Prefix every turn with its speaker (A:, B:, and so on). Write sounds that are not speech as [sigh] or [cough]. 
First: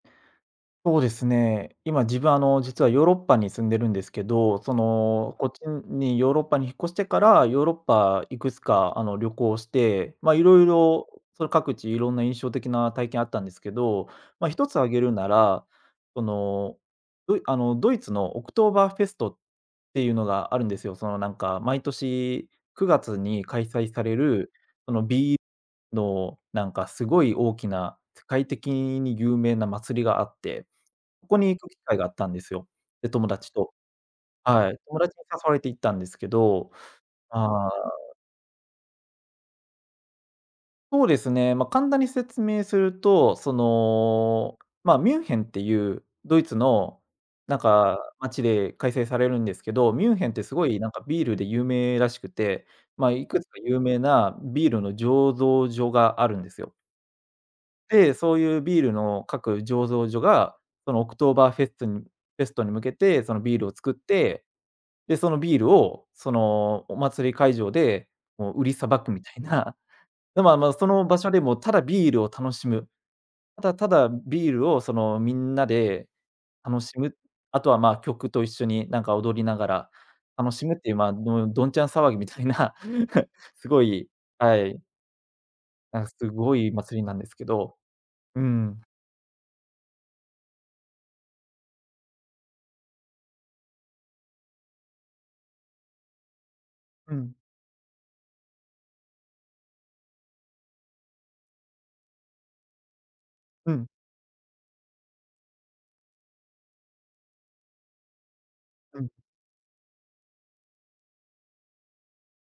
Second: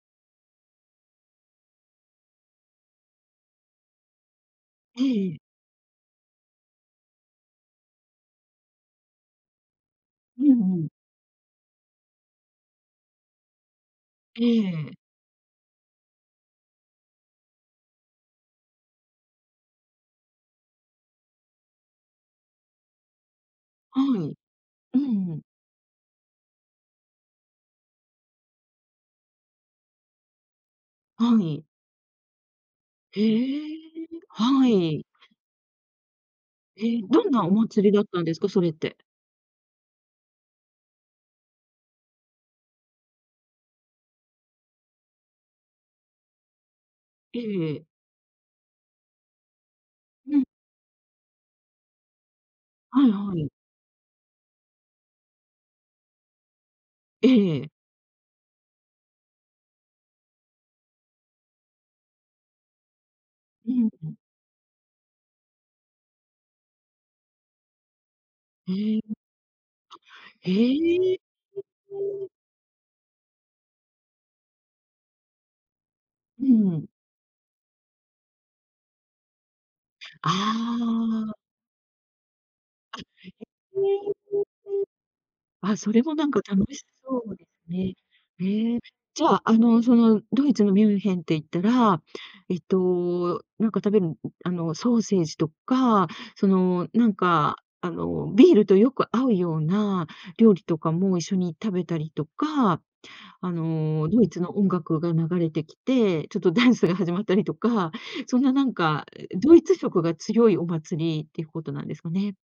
A: ほうですね、今、自分あの、実はヨーロッパに住んでるんですけど、そ
B: えええ
A: の、
B: え。
A: こっちんにヨーロッパに引っ越してから、ヨーロッパいくつかあの、旅行して、ま、い
B: うん
A: ろい
B: う
A: ろ
B: ん。
A: をその各地いろんな印象的な体験あったんですけど、ま、一つ挙
B: ええ。
A: げるなら、その、ドイあの、ドイツのオクトーバーフェストっていうのがあるんですよ。その、なんか毎年9月に開催
B: は
A: され
B: い。
A: る、そ
B: う
A: の、
B: んう
A: ビ
B: ん。
A: ーのなんかすごい大きな、世界的にに有名な祭りがあって、ここ
B: は
A: に行
B: い。
A: く機会があったんですよ。で、
B: へ
A: 友達と。
B: え、は
A: はい、友
B: い。
A: 達に誘われて行ったんですけど、
B: え、どんなお
A: ああ
B: 祭りだったんですか？それって。
A: ほうですね、ま、簡単に説明すると、その、ま、ミュンヘンっていうドイツの、
B: ええ
A: なん
B: ええ。
A: か街で開催されるんですけど、ミュンヘンっ
B: う
A: て
B: ん。
A: すごいなんかビールで有名らしくて、
B: は
A: ま、
B: い
A: い
B: は
A: くつ
B: い。
A: か有名なビールの醸造所があるんですよ。
B: ええええ。
A: で、そういうビールの各醸造所が、そのオクトーバーフェストンフェストに向けてそのビールを
B: うん
A: 造っ
B: うん。
A: て、で、そのビールをそのお祭り会場で、もう売りさ
B: ええ、
A: ばくみたいな、で、
B: え。
A: まま、その
B: え
A: 場
B: え。
A: 所でもただビールを
B: [unintelligible]
A: 楽しむ、ただただビールをそのみんなで
B: う
A: 楽
B: ん。
A: しむ、あとはま、曲と一緒になんか踊りながら、楽しむっ
B: あ
A: ていう、ま、
B: あ。
A: のどんちゃん騒ぎみたいな、
B: あ、
A: す
B: え、
A: ごい
B: へえ、
A: はい。
B: あ、そ
A: な
B: れ
A: んか
B: もな
A: す
B: んか
A: ごい
B: 楽し
A: 祭りなん
B: そ
A: です
B: う
A: け
B: です
A: ど、
B: ね。
A: う
B: へえ。
A: ん。
B: じゃあ、あの、そのドイツのミュンヘンって言ったら、えっと、何か食べむうん、あの、ソーセージとか、その、
A: う
B: 何
A: ん。
B: かあの、ビールとよく合うような料理とかも一緒に食べたりとか、あ
A: うん。
B: の、ドイツの音楽が流れてきて、ちょっとダンスが始まったりとか、そんな何
A: う
B: か
A: ん。
B: ドイツ色が強いお祭りっていうことなんですかね？